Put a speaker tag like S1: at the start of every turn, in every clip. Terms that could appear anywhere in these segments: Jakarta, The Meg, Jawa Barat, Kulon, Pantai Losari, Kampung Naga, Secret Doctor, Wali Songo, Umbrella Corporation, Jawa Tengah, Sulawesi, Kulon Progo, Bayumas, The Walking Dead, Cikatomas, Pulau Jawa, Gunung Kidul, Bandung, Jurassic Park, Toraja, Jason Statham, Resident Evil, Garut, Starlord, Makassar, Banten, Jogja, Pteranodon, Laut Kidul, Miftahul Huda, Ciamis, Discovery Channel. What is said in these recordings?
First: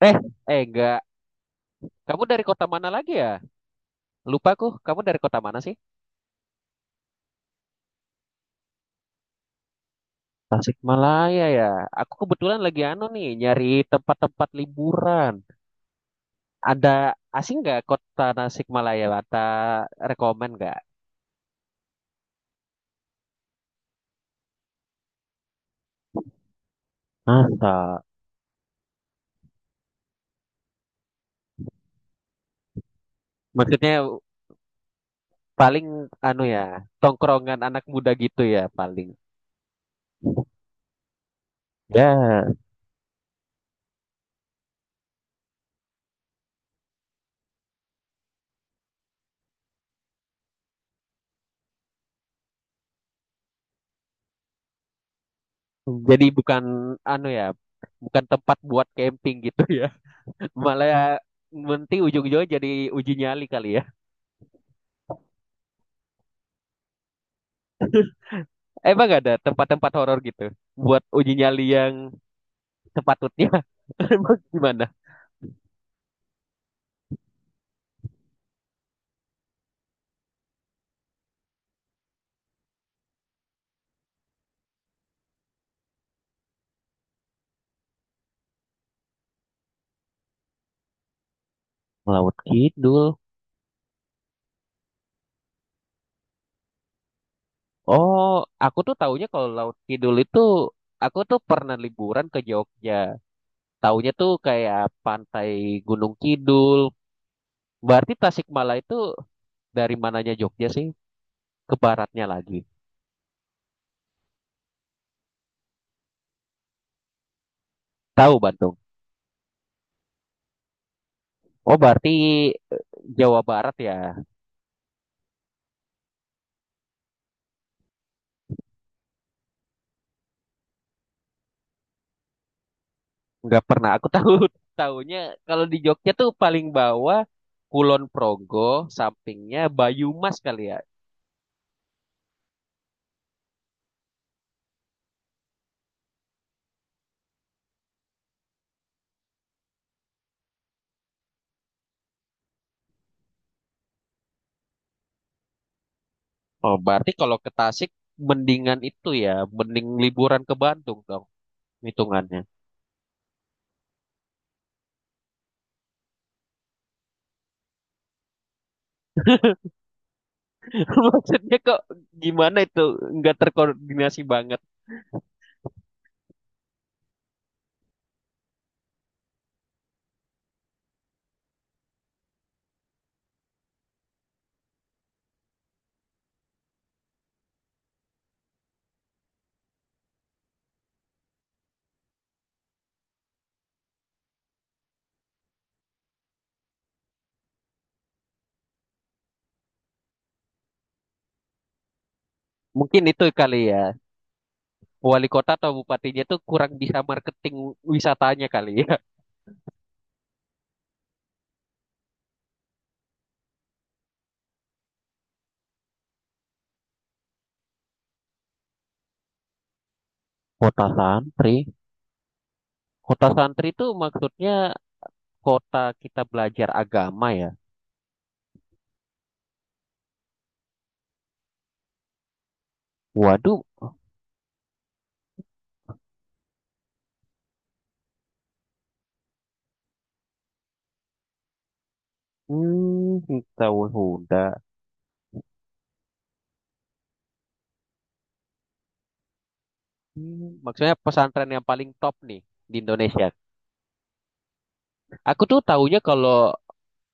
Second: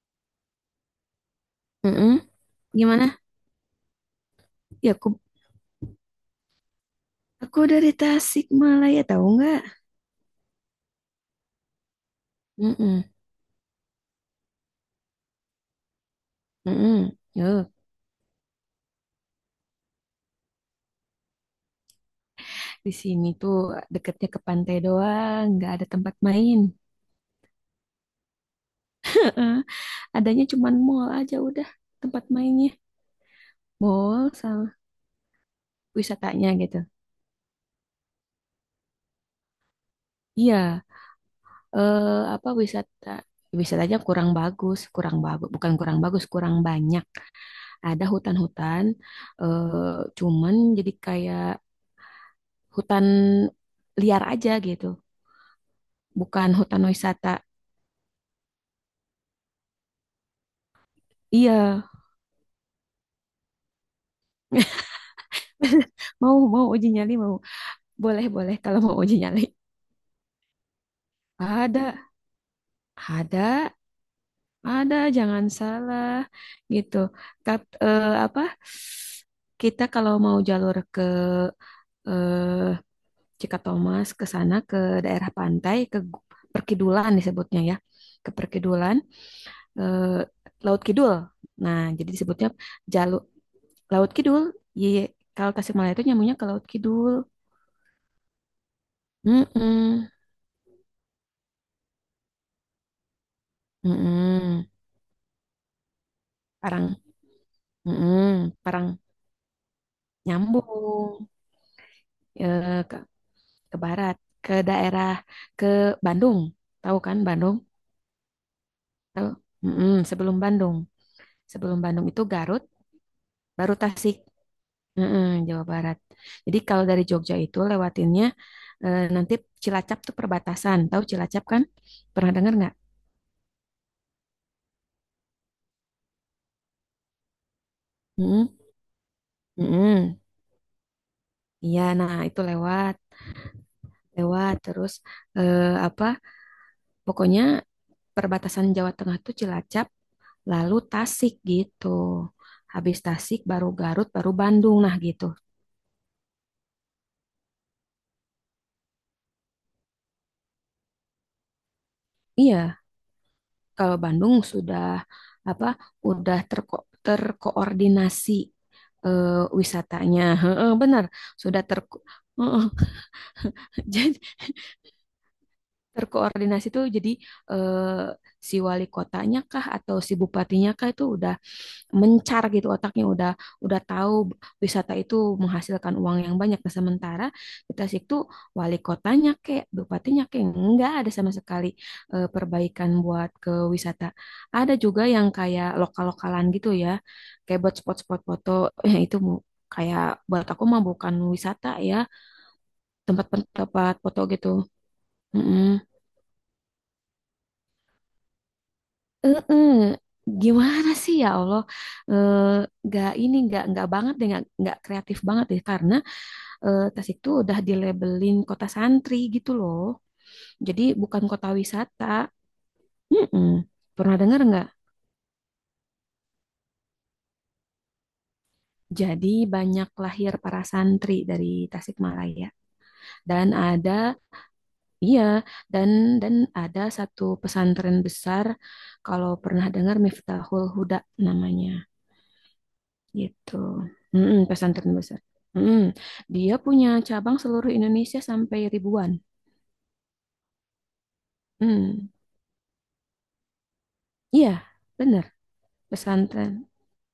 S1: Eh, eh, enggak. Kamu
S2: Mm-mm.
S1: dari kota mana lagi
S2: Gimana?
S1: ya? Lupa aku,
S2: Ya
S1: kamu dari
S2: aku
S1: kota mana sih?
S2: aku dari Tasikmalaya tahu nggak?
S1: Tasikmalaya ya. Aku kebetulan lagi
S2: Mm-mm.
S1: anu nih, nyari tempat-tempat liburan. Ada
S2: Mm-mm.
S1: asing
S2: Yo,
S1: nggak kota Tasikmalaya? Ada rekomen nggak?
S2: di sini tuh deketnya ke pantai doang, nggak ada tempat main.
S1: Masa?
S2: Heeh, adanya cuman mall aja udah tempat mainnya.
S1: Maksudnya
S2: Mall sama
S1: paling anu
S2: wisatanya
S1: ya,
S2: gitu.
S1: tongkrongan anak muda gitu ya paling.
S2: Iya, eh apa
S1: Ya,
S2: wisata wisatanya kurang bagus, bukan kurang bagus, kurang banyak. Ada hutan-hutan, eh cuman jadi kayak hutan liar aja gitu.
S1: jadi
S2: Bukan
S1: bukan
S2: hutan
S1: anu
S2: wisata.
S1: ya, bukan tempat buat camping gitu ya. Malah
S2: Iya,
S1: nanti ujung-ujungnya jadi uji nyali kali ya.
S2: mau mau uji nyali mau. Boleh boleh kalau mau
S1: Emang
S2: uji
S1: gak ada
S2: nyali.
S1: tempat-tempat horor gitu buat uji nyali yang
S2: Ada,
S1: sepatutnya?
S2: ada,
S1: Emang gimana?
S2: ada. Jangan salah gitu. Apa? Kita kalau mau jalur ke eh, Cikatomas ke sana ke daerah pantai ke Perkidulan disebutnya ya. Ke Perkidulan, eh, Laut Kidul. Nah, jadi
S1: Laut
S2: disebutnya
S1: Kidul.
S2: jalur Laut Kidul. Iya, kalau Tasikmalaya itu nyambungnya ke Laut Kidul.
S1: Oh, aku tuh taunya kalau Laut
S2: Mm-mm,
S1: Kidul itu aku tuh pernah liburan ke Jogja. Taunya tuh
S2: mm-mm.
S1: kayak pantai Gunung Kidul.
S2: Parang,
S1: Berarti
S2: mm-mm,
S1: Tasikmalaya
S2: Parang
S1: itu dari mananya Jogja sih?
S2: nyambung
S1: Ke baratnya lagi.
S2: eh, ke, ke barat, ke daerah, ke Bandung. Tahu kan Bandung?
S1: Tahu Bantung.
S2: Tahu? Mm-mm.
S1: Oh,
S2: Sebelum Bandung
S1: berarti
S2: itu Garut,
S1: Jawa
S2: baru
S1: Barat ya.
S2: Tasik. Mm-mm, Jawa Barat. Jadi kalau dari Jogja itu lewatinnya nanti Cilacap tuh perbatasan. Tahu Cilacap kan? Pernah dengar nggak?
S1: Nggak pernah aku tahu, tahunya kalau di Jogja tuh paling bawah Kulon
S2: Mm-mm,
S1: Progo sampingnya
S2: mm-mm.
S1: Bayumas kali ya.
S2: Iya, nah itu lewat, lewat terus. Apa? Pokoknya perbatasan Jawa Tengah tuh Cilacap, lalu Tasik gitu. Habis Tasik baru Garut, baru Bandung, nah gitu.
S1: Oh, berarti kalau ke Tasik mendingan itu ya, mending liburan ke Bandung dong hitungannya.
S2: Iya, kalau Bandung sudah apa? Udah terko terkoordinasi, eh, wisatanya. Heeh, benar,
S1: Maksudnya
S2: sudah ter.
S1: kok gimana
S2: Heeh,
S1: itu, nggak
S2: jadi
S1: terkoordinasi banget.
S2: terkoordinasi tuh jadi, eh, si wali kotanya kah atau si bupatinya kah itu udah mencar gitu otaknya, udah tahu wisata itu menghasilkan uang yang banyak. Nah, sementara di Tasik tuh wali kotanya kayak bupatinya kayak nggak ada sama sekali perbaikan buat ke wisata. Ada juga yang kayak lokal-lokalan gitu ya, kayak buat spot-spot foto, eh, itu bu- kayak buat aku mah bukan wisata ya,
S1: Mungkin itu kali ya,
S2: tempat-tempat foto gitu.
S1: wali kota atau
S2: Mm-mm.
S1: bupatinya tuh kurang bisa marketing wisatanya kali ya.
S2: eh Gimana sih ya Allah, Eh, nggak ini nggak banget deh, nggak kreatif banget deh karena, Tas itu udah dilabelin kota santri gitu loh. Jadi
S1: Kota
S2: bukan kota
S1: santri,
S2: wisata.
S1: kota
S2: Mm-mm.
S1: santri itu
S2: Pernah dengar
S1: maksudnya
S2: nggak?
S1: kota kita belajar agama ya.
S2: Jadi banyak lahir para santri dari Tasikmalaya. Dan
S1: Waduh.
S2: ada, iya, dan dan ada satu pesantren besar, kalau pernah dengar Miftahul Huda namanya
S1: Hmm,
S2: gitu.
S1: tahun
S2: Mm-mm,
S1: Huda.
S2: pesantren besar. Mm-mm. Dia punya cabang seluruh Indonesia sampai ribuan.
S1: Hmm, maksudnya pesantren yang paling
S2: Mm.
S1: top nih di Indonesia.
S2: Iya, benar.
S1: Aku tuh taunya kalau
S2: Pesantren.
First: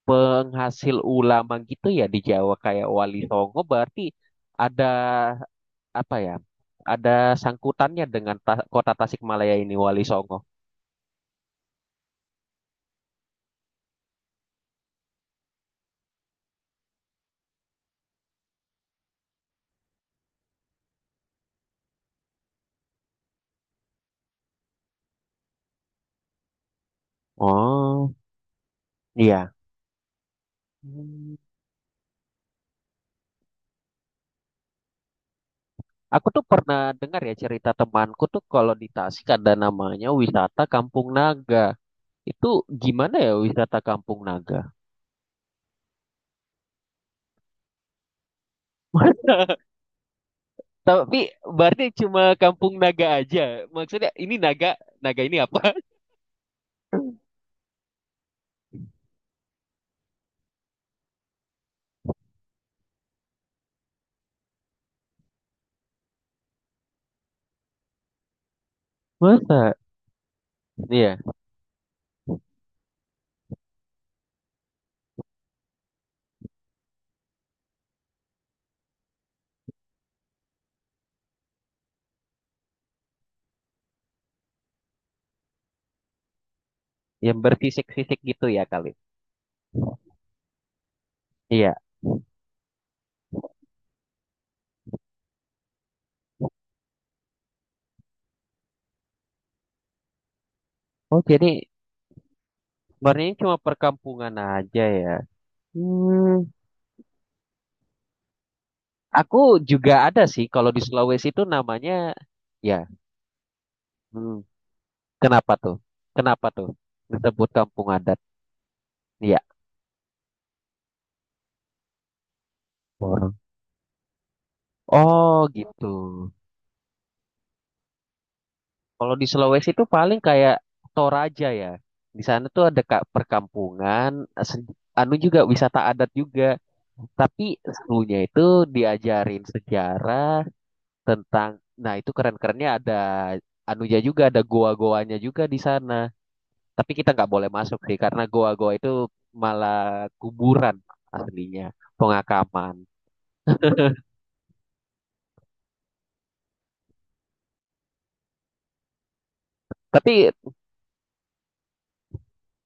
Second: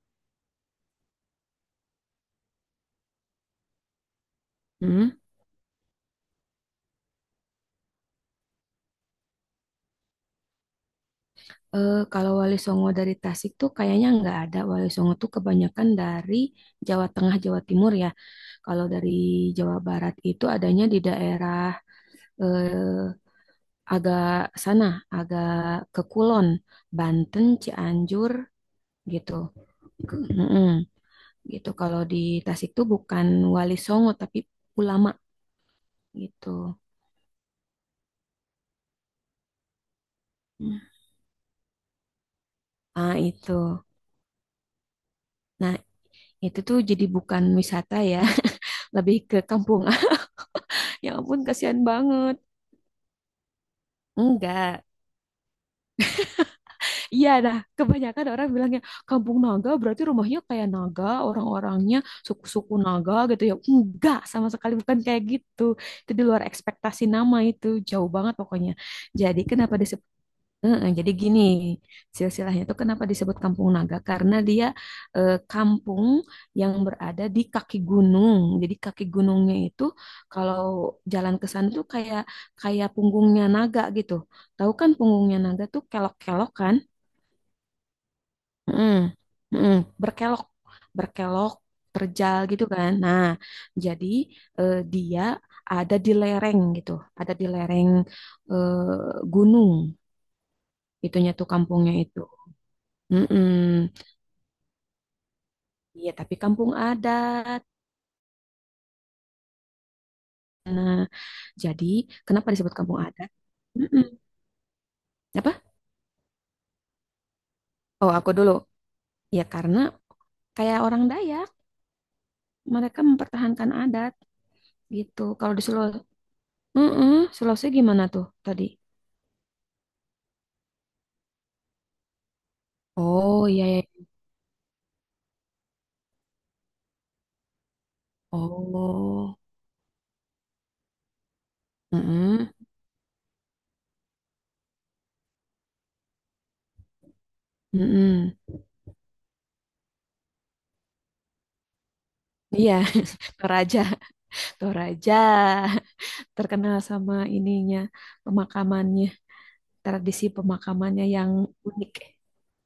S1: penghasil ulama gitu ya di Jawa kayak Wali Songo berarti ada,
S2: Mm.
S1: apa ya? Ada sangkutannya dengan ta- kota Tasikmalaya ini Wali Songo.
S2: Eh, kalau Wali Songo dari Tasik tuh kayaknya nggak ada. Wali Songo tuh kebanyakan dari Jawa Tengah, Jawa Timur ya. Kalau dari Jawa Barat itu adanya di daerah, eh, agak sana, agak ke Kulon, Banten,
S1: Oh,
S2: Cianjur gitu.
S1: iya.
S2: Ke- Mm-mm.
S1: Hmm.
S2: Gitu. Kalau di Tasik tuh bukan Wali Songo tapi ulama
S1: Aku tuh
S2: gitu.
S1: pernah dengar ya cerita temanku tuh kalau di Tasik ada namanya wisata Kampung Naga. Itu gimana
S2: Ah
S1: ya
S2: itu.
S1: wisata Kampung Naga?
S2: Nah, itu tuh jadi bukan wisata ya, lebih ke kampung. Ya
S1: Tapi
S2: ampun, kasihan
S1: berarti cuma
S2: banget.
S1: kampung naga aja. Maksudnya ini naga,
S2: Enggak.
S1: naga ini apa?
S2: Iya, nah kebanyakan orang bilangnya kampung naga berarti rumahnya kayak naga, orang-orangnya suku-suku naga gitu ya. Enggak, sama sekali bukan kayak gitu. Itu di luar ekspektasi nama itu, jauh banget pokoknya. Jadi
S1: Masa?
S2: kenapa disebut. Heeh, jadi
S1: Iya,
S2: gini, silsilahnya itu kenapa disebut Kampung Naga? Karena dia, kampung yang berada di kaki gunung. Jadi kaki gunungnya itu kalau jalan ke sana tuh kayak, kayak punggungnya naga gitu. Tahu kan punggungnya naga tuh kelok-kelok kan?
S1: yang berfisik-fisik gitu ya
S2: Mm,
S1: kali.
S2: mm, berkelok, berkelok,
S1: Iya.
S2: terjal gitu kan. Nah, jadi dia ada di lereng gitu, ada di lereng, gunung.
S1: Oh,
S2: Itunya tuh
S1: jadi
S2: kampungnya itu.
S1: sebenarnya
S2: Mm-mm.
S1: cuma perkampungan aja ya.
S2: Iya, tapi
S1: Hmm,
S2: kampung adat.
S1: aku juga ada sih kalau di Sulawesi itu
S2: Jadi,
S1: namanya
S2: kenapa disebut
S1: ya.
S2: kampung adat? Mm-mm.
S1: Hmm, kenapa
S2: Apa?
S1: tuh? Kenapa tuh disebut kampung
S2: Oh,
S1: adat?
S2: aku dulu.
S1: Iya.
S2: Ya, karena kayak orang Dayak, mereka
S1: Orang.
S2: mempertahankan adat gitu.
S1: Oh,
S2: Kalau di
S1: gitu.
S2: Sulawesi, mm, Sulawesi gimana tuh tadi?
S1: Kalau di Sulawesi itu paling kayak Toraja ya. Di sana tuh ada kak
S2: Oh, iya, iya.
S1: perkampungan, se- anu juga wisata adat juga. Tapi serunya itu
S2: Oh,
S1: diajarin sejarah tentang, nah itu
S2: mm-mm.
S1: keren-kerennya ada anunya juga, ada goa-goanya juga di sana. Tapi kita nggak boleh masuk sih, karena
S2: Mm-mm.
S1: goa-goa itu malah kuburan aslinya,
S2: Iya,
S1: pengakaman.
S2: Toraja, Toraja terkenal sama ininya, pemakamannya, tradisi
S1: Tapi
S2: pemakamannya yang unik.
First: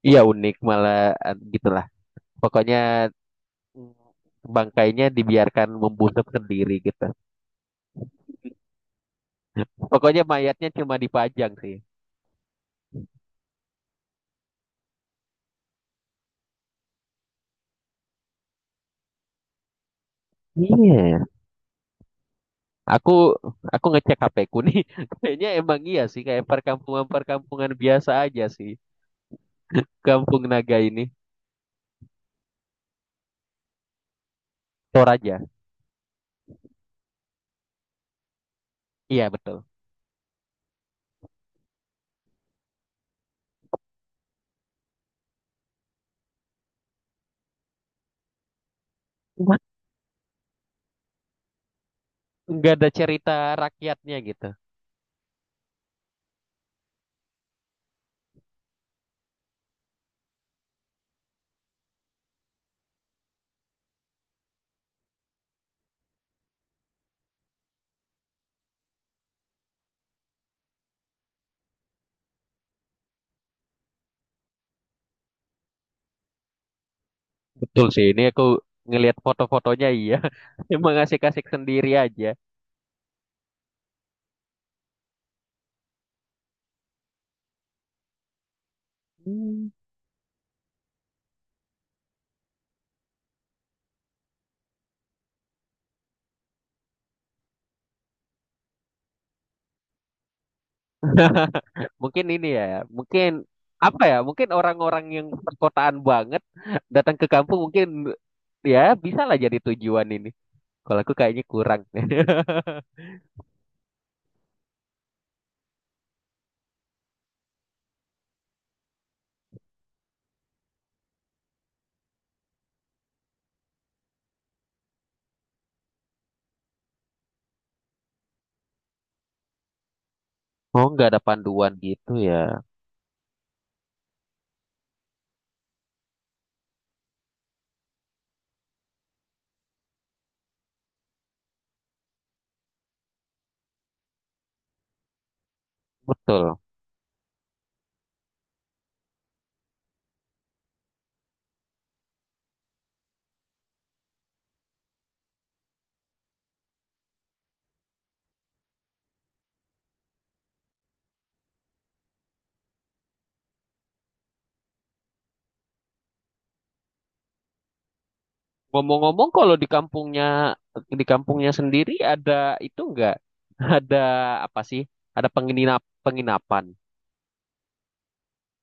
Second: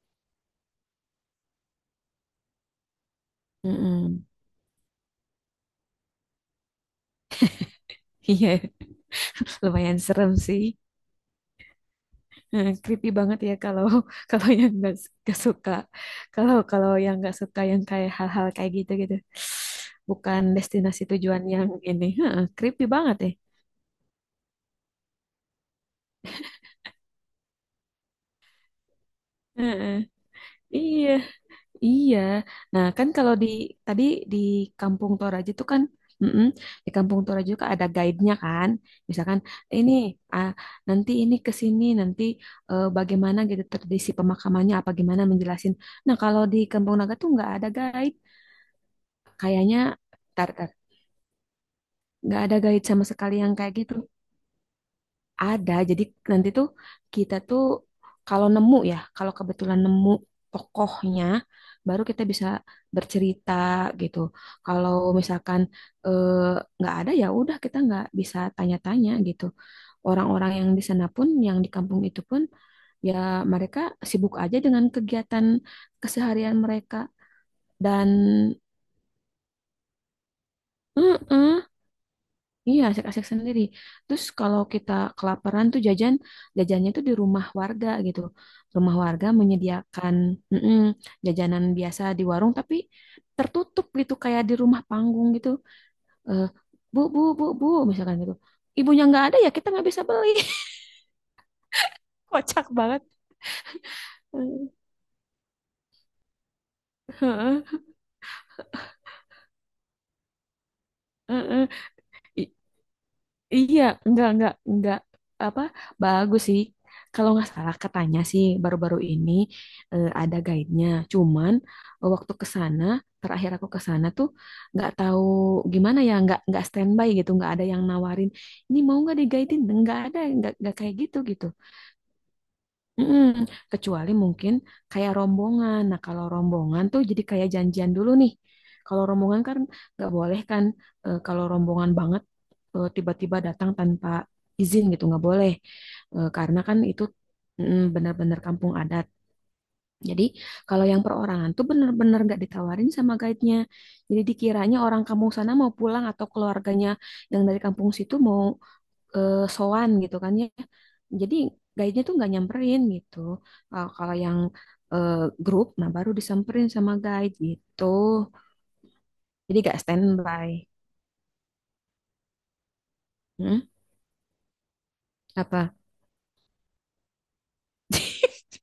S1: ya unik malah gitulah. Pokoknya
S2: Mm-mm.
S1: bangkainya dibiarkan membusuk sendiri gitu.
S2: Iya, lumayan
S1: Pokoknya
S2: serem
S1: mayatnya
S2: sih.
S1: cuma dipajang sih.
S2: Eh, creepy banget ya kalau kalau yang nggak s- nggak suka, kalau kalau yang nggak suka yang kayak hal-hal kayak gitu gitu bukan destinasi
S1: Iya.
S2: tujuan yang ini. Heeh, creepy
S1: Aku
S2: banget ya.
S1: aku ngecek HP ku nih. Kayaknya emang iya sih kayak perkampungan-perkampungan biasa aja sih.
S2: Heeh.
S1: Kampung Naga
S2: Iya,
S1: ini.
S2: iya, nah kan kalau di tadi di Kampung
S1: Toraja.
S2: Toraja itu kan, mm-mm, di Kampung Toraja juga ada guide-nya kan,
S1: Iya
S2: misalkan
S1: betul.
S2: ini, ah, nanti ini ke sini nanti, bagaimana gitu tradisi pemakamannya apa gimana menjelasin, nah kalau di Kampung Naga tuh nggak ada guide.
S1: What?
S2: Kayaknya tar tar nggak ada
S1: Nggak
S2: guide
S1: ada
S2: sama
S1: cerita
S2: sekali yang kayak gitu.
S1: rakyatnya gitu.
S2: Ada. Jadi nanti tuh kita tuh kalau nemu ya, kalau kebetulan nemu tokohnya, baru kita bisa bercerita gitu. Kalau misalkan, eh, nggak ada ya udah kita nggak bisa tanya-tanya gitu. Orang-orang yang di sana pun, yang di kampung itu pun, ya mereka sibuk aja dengan kegiatan keseharian mereka
S1: Betul sih
S2: dan.
S1: ini aku ngelihat foto-fotonya iya. Emang asik-asik
S2: Mm-mm.
S1: sendiri aja.
S2: Iya, asik-asik sendiri. Terus kalau kita kelaparan tuh jajan, jajannya tuh di rumah warga gitu. Rumah warga menyediakan, mm-mm, jajanan biasa di warung, tapi tertutup gitu kayak di rumah panggung gitu. Eh, bu, bu, bu, bu, misalkan gitu. Ibunya nggak ada ya kita nggak bisa beli.
S1: Mungkin ini ya,
S2: Kocak banget.
S1: mungkin apa ya? Mungkin orang-orang yang perkotaan banget datang ke kampung
S2: Heeh,
S1: mungkin ya bisa lah jadi tujuan ini. Kalau aku kayaknya
S2: heeh.
S1: kurang.
S2: Iya, enggak, apa, bagus sih. Kalau nggak salah katanya sih baru-baru ini ada guide-nya. Cuman, waktu ke sana, terakhir aku ke sana tuh nggak tahu gimana ya, nggak standby gitu, nggak ada yang nawarin. Ini mau nggak diguidein? Nggak ada, nggak
S1: Oh,
S2: kayak
S1: nggak
S2: gitu
S1: ada
S2: gitu.
S1: panduan gitu ya.
S2: Mm-mm. Kecuali mungkin kayak rombongan. Nah kalau rombongan tuh jadi kayak janjian dulu nih. Kalau rombongan kan nggak boleh kan. Eh, kalau rombongan banget, tiba-tiba datang tanpa izin gitu nggak boleh. Eh,
S1: Betul.
S2: karena kan itu mm, benar-benar kampung adat. Jadi kalau yang perorangan tuh benar-benar nggak ditawarin sama guide-nya. Jadi dikiranya orang kampung sana mau pulang atau keluarganya yang dari kampung situ mau, sowan gitu kan ya. Jadi guide-nya tuh nggak nyamperin gitu. Kalau kalau yang, eh, grup, nah baru disamperin sama guide gitu.
S1: Ngomong-ngomong, kalau
S2: Jadi
S1: di
S2: gak
S1: kampungnya,
S2: standby.
S1: di kampungnya sendiri ada itu nggak?
S2: Hmm?
S1: Ada apa sih? Ada
S2: Apa?
S1: penginap penginapan.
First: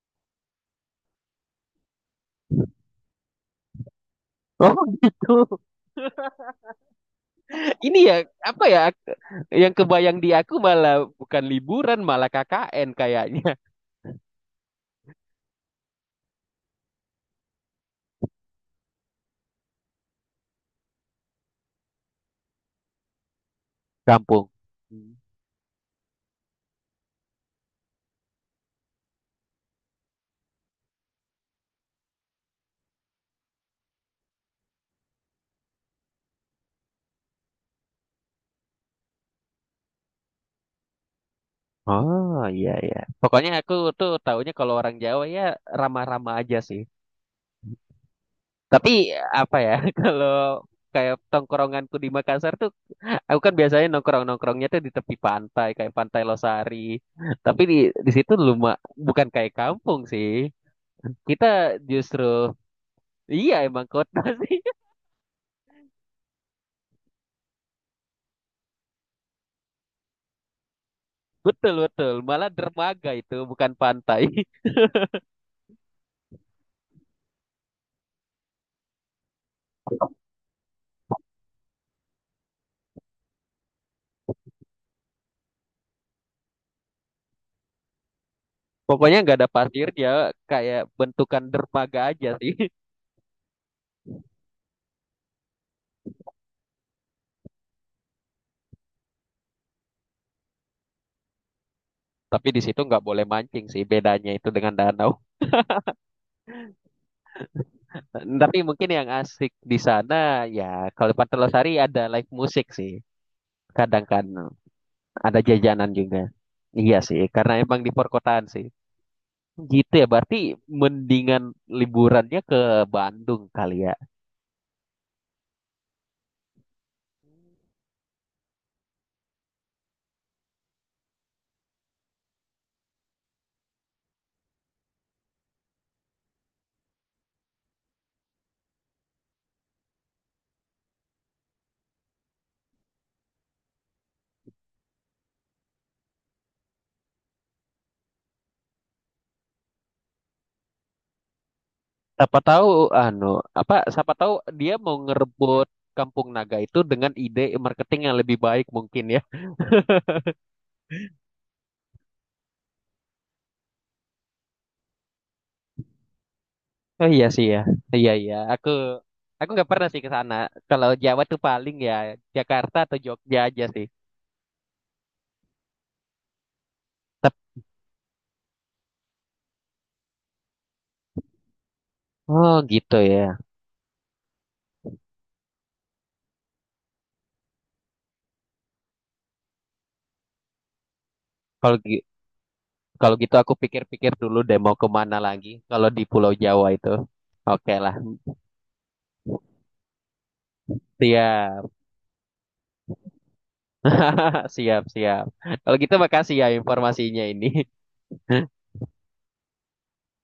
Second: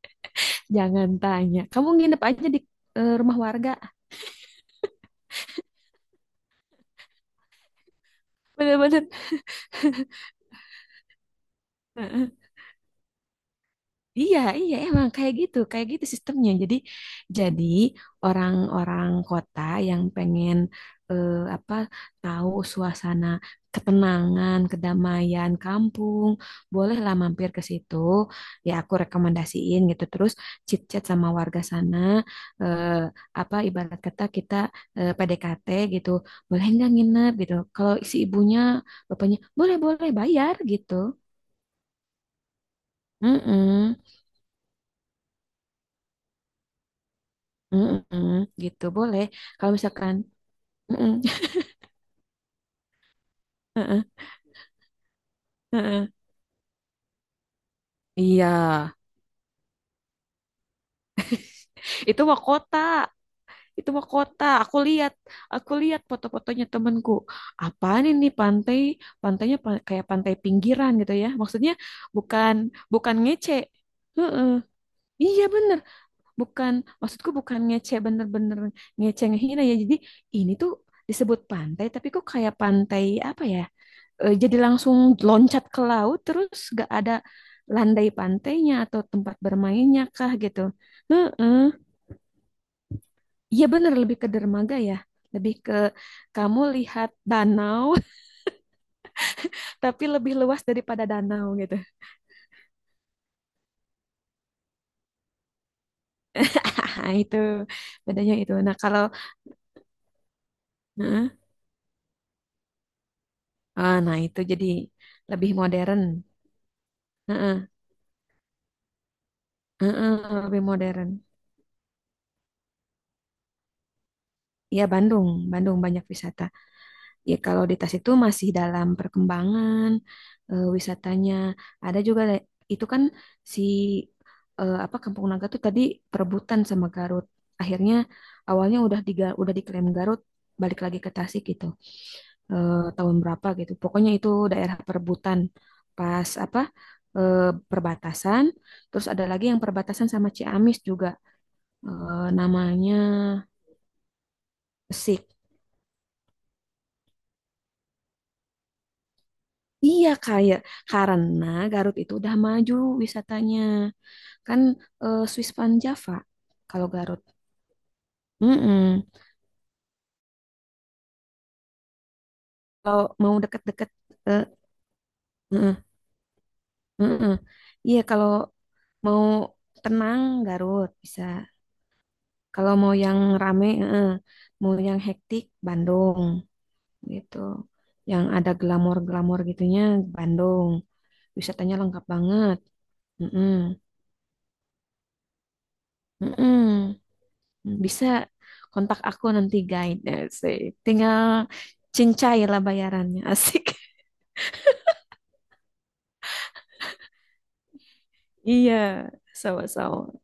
S2: Jangan tanya. Kamu nginep aja di, rumah warga.
S1: Oh gitu. Ini ya apa ya?
S2: Bener-bener.
S1: Yang kebayang di aku malah bukan liburan, malah KKN kayaknya.
S2: Iya, iya, emang kayak gitu sistemnya. Jadi orang-orang kota yang pengen, apa, tahu suasana
S1: Kampung.
S2: ketenangan,
S1: Hmm.
S2: kedamaian kampung, bolehlah mampir ke situ. Ya, aku rekomendasiin gitu. Terus chit-chat sama warga sana, eh, apa ibarat kata kita PDKT gitu, boleh nggak nginep gitu. Kalau si ibunya, bapaknya, boleh, boleh, bayar gitu.
S1: Oh iya iya. Pokoknya aku
S2: Mm-mm.
S1: tuh taunya kalau orang Jawa ya ramah-ramah aja sih.
S2: Mm-mm, gitu
S1: Tapi
S2: boleh.
S1: apa
S2: Kalau
S1: ya,
S2: misalkan,
S1: kalau
S2: mm-mm,
S1: kayak tongkronganku di Makassar tuh aku kan biasanya nongkrong-nongkrongnya tuh di tepi pantai kayak
S2: heeh.
S1: Pantai Losari. Tapi di situ
S2: Iya,
S1: lumah bukan kayak kampung sih. Kita
S2: itu mah
S1: justru
S2: kota,
S1: iya emang
S2: itu mah
S1: kota
S2: kota.
S1: sih.
S2: Aku lihat foto-fotonya temenku. Apaan ini pantai? Pantainya pa- kayak pantai pinggiran gitu ya. Maksudnya
S1: Betul betul. Malah
S2: bukan,
S1: dermaga
S2: bukan
S1: itu
S2: ngece.
S1: bukan pantai.
S2: Heeh. Iya bener, bukan, maksudku bukan ngece, bener-bener ngece ngehina ya. Jadi ini tuh disebut pantai, tapi kok kayak pantai apa ya? Jadi langsung loncat ke laut terus gak ada landai pantainya atau
S1: Pokoknya
S2: tempat
S1: nggak ada pasir
S2: bermainnya
S1: ya,
S2: kah gitu.
S1: kayak bentukan
S2: Heeh.
S1: dermaga aja sih.
S2: Iya bener lebih ke dermaga ya. Lebih ke kamu lihat danau tapi lebih luas daripada danau gitu.
S1: Tapi di situ nggak boleh mancing sih, bedanya itu dengan danau.
S2: Itu bedanya itu.
S1: Tapi
S2: Nah,
S1: mungkin
S2: kalau
S1: yang asik di sana ya kalau
S2: heeh.
S1: Pantai Losari ada live musik sih.
S2: Ah,
S1: Kadang
S2: nah
S1: kan
S2: itu jadi
S1: ada
S2: lebih
S1: jajanan
S2: modern.
S1: juga. Iya sih, karena
S2: Heeh.
S1: emang di perkotaan sih. Gitu ya,
S2: Heeh,
S1: berarti
S2: lebih modern.
S1: mendingan liburannya ke Bandung kali ya.
S2: Iya Bandung, Bandung banyak wisata. Ya, kalau di Tas itu masih dalam perkembangan, wisatanya. Ada juga le- itu kan si apa Kampung Naga tuh tadi perebutan sama Garut. Akhirnya awalnya udah diga, udah diklaim Garut, balik lagi ke Tasik gitu. Eh, tahun berapa gitu. Pokoknya itu daerah perebutan pas apa, eh, perbatasan. Terus ada lagi yang perbatasan sama Ciamis juga. Eh,
S1: Siapa tahu
S2: namanya
S1: anu apa, siapa tahu dia mau
S2: Besik.
S1: ngerebut Kampung Naga itu dengan ide marketing yang lebih baik mungkin ya.
S2: Iya kayak karena Garut itu udah maju wisatanya kan, Swiss Van Java kalau
S1: Oh
S2: Garut.
S1: iya sih ya, iya iya. Aku
S2: Mm-mm.
S1: aku nggak pernah sih ke sana. Kalau Jawa tuh paling ya Jakarta atau
S2: Kalau mau
S1: Jogja aja sih.
S2: deket-deket, eh, mm-mm, mm-mm.
S1: Tep-
S2: Iya kalau mau tenang Garut bisa.
S1: oh
S2: Kalau mau
S1: gitu
S2: yang
S1: ya.
S2: rame, eh, mau yang hektik Bandung gitu. Yang ada glamor-glamor gitunya Bandung. Wisatanya
S1: Kalau gi-
S2: lengkap banget.
S1: Kalau gitu
S2: Mm-mm,
S1: aku pikir-pikir dulu deh mau kemana lagi. Kalau di Pulau
S2: mm-mm.
S1: Jawa itu, oke
S2: Hmm.
S1: lah.
S2: Bisa kontak aku nanti guide, tinggal
S1: Siap,
S2: cincai lah bayarannya. Asik.
S1: siap, siap. Kalau gitu makasih ya informasinya ini.
S2: Iya, sama-sama.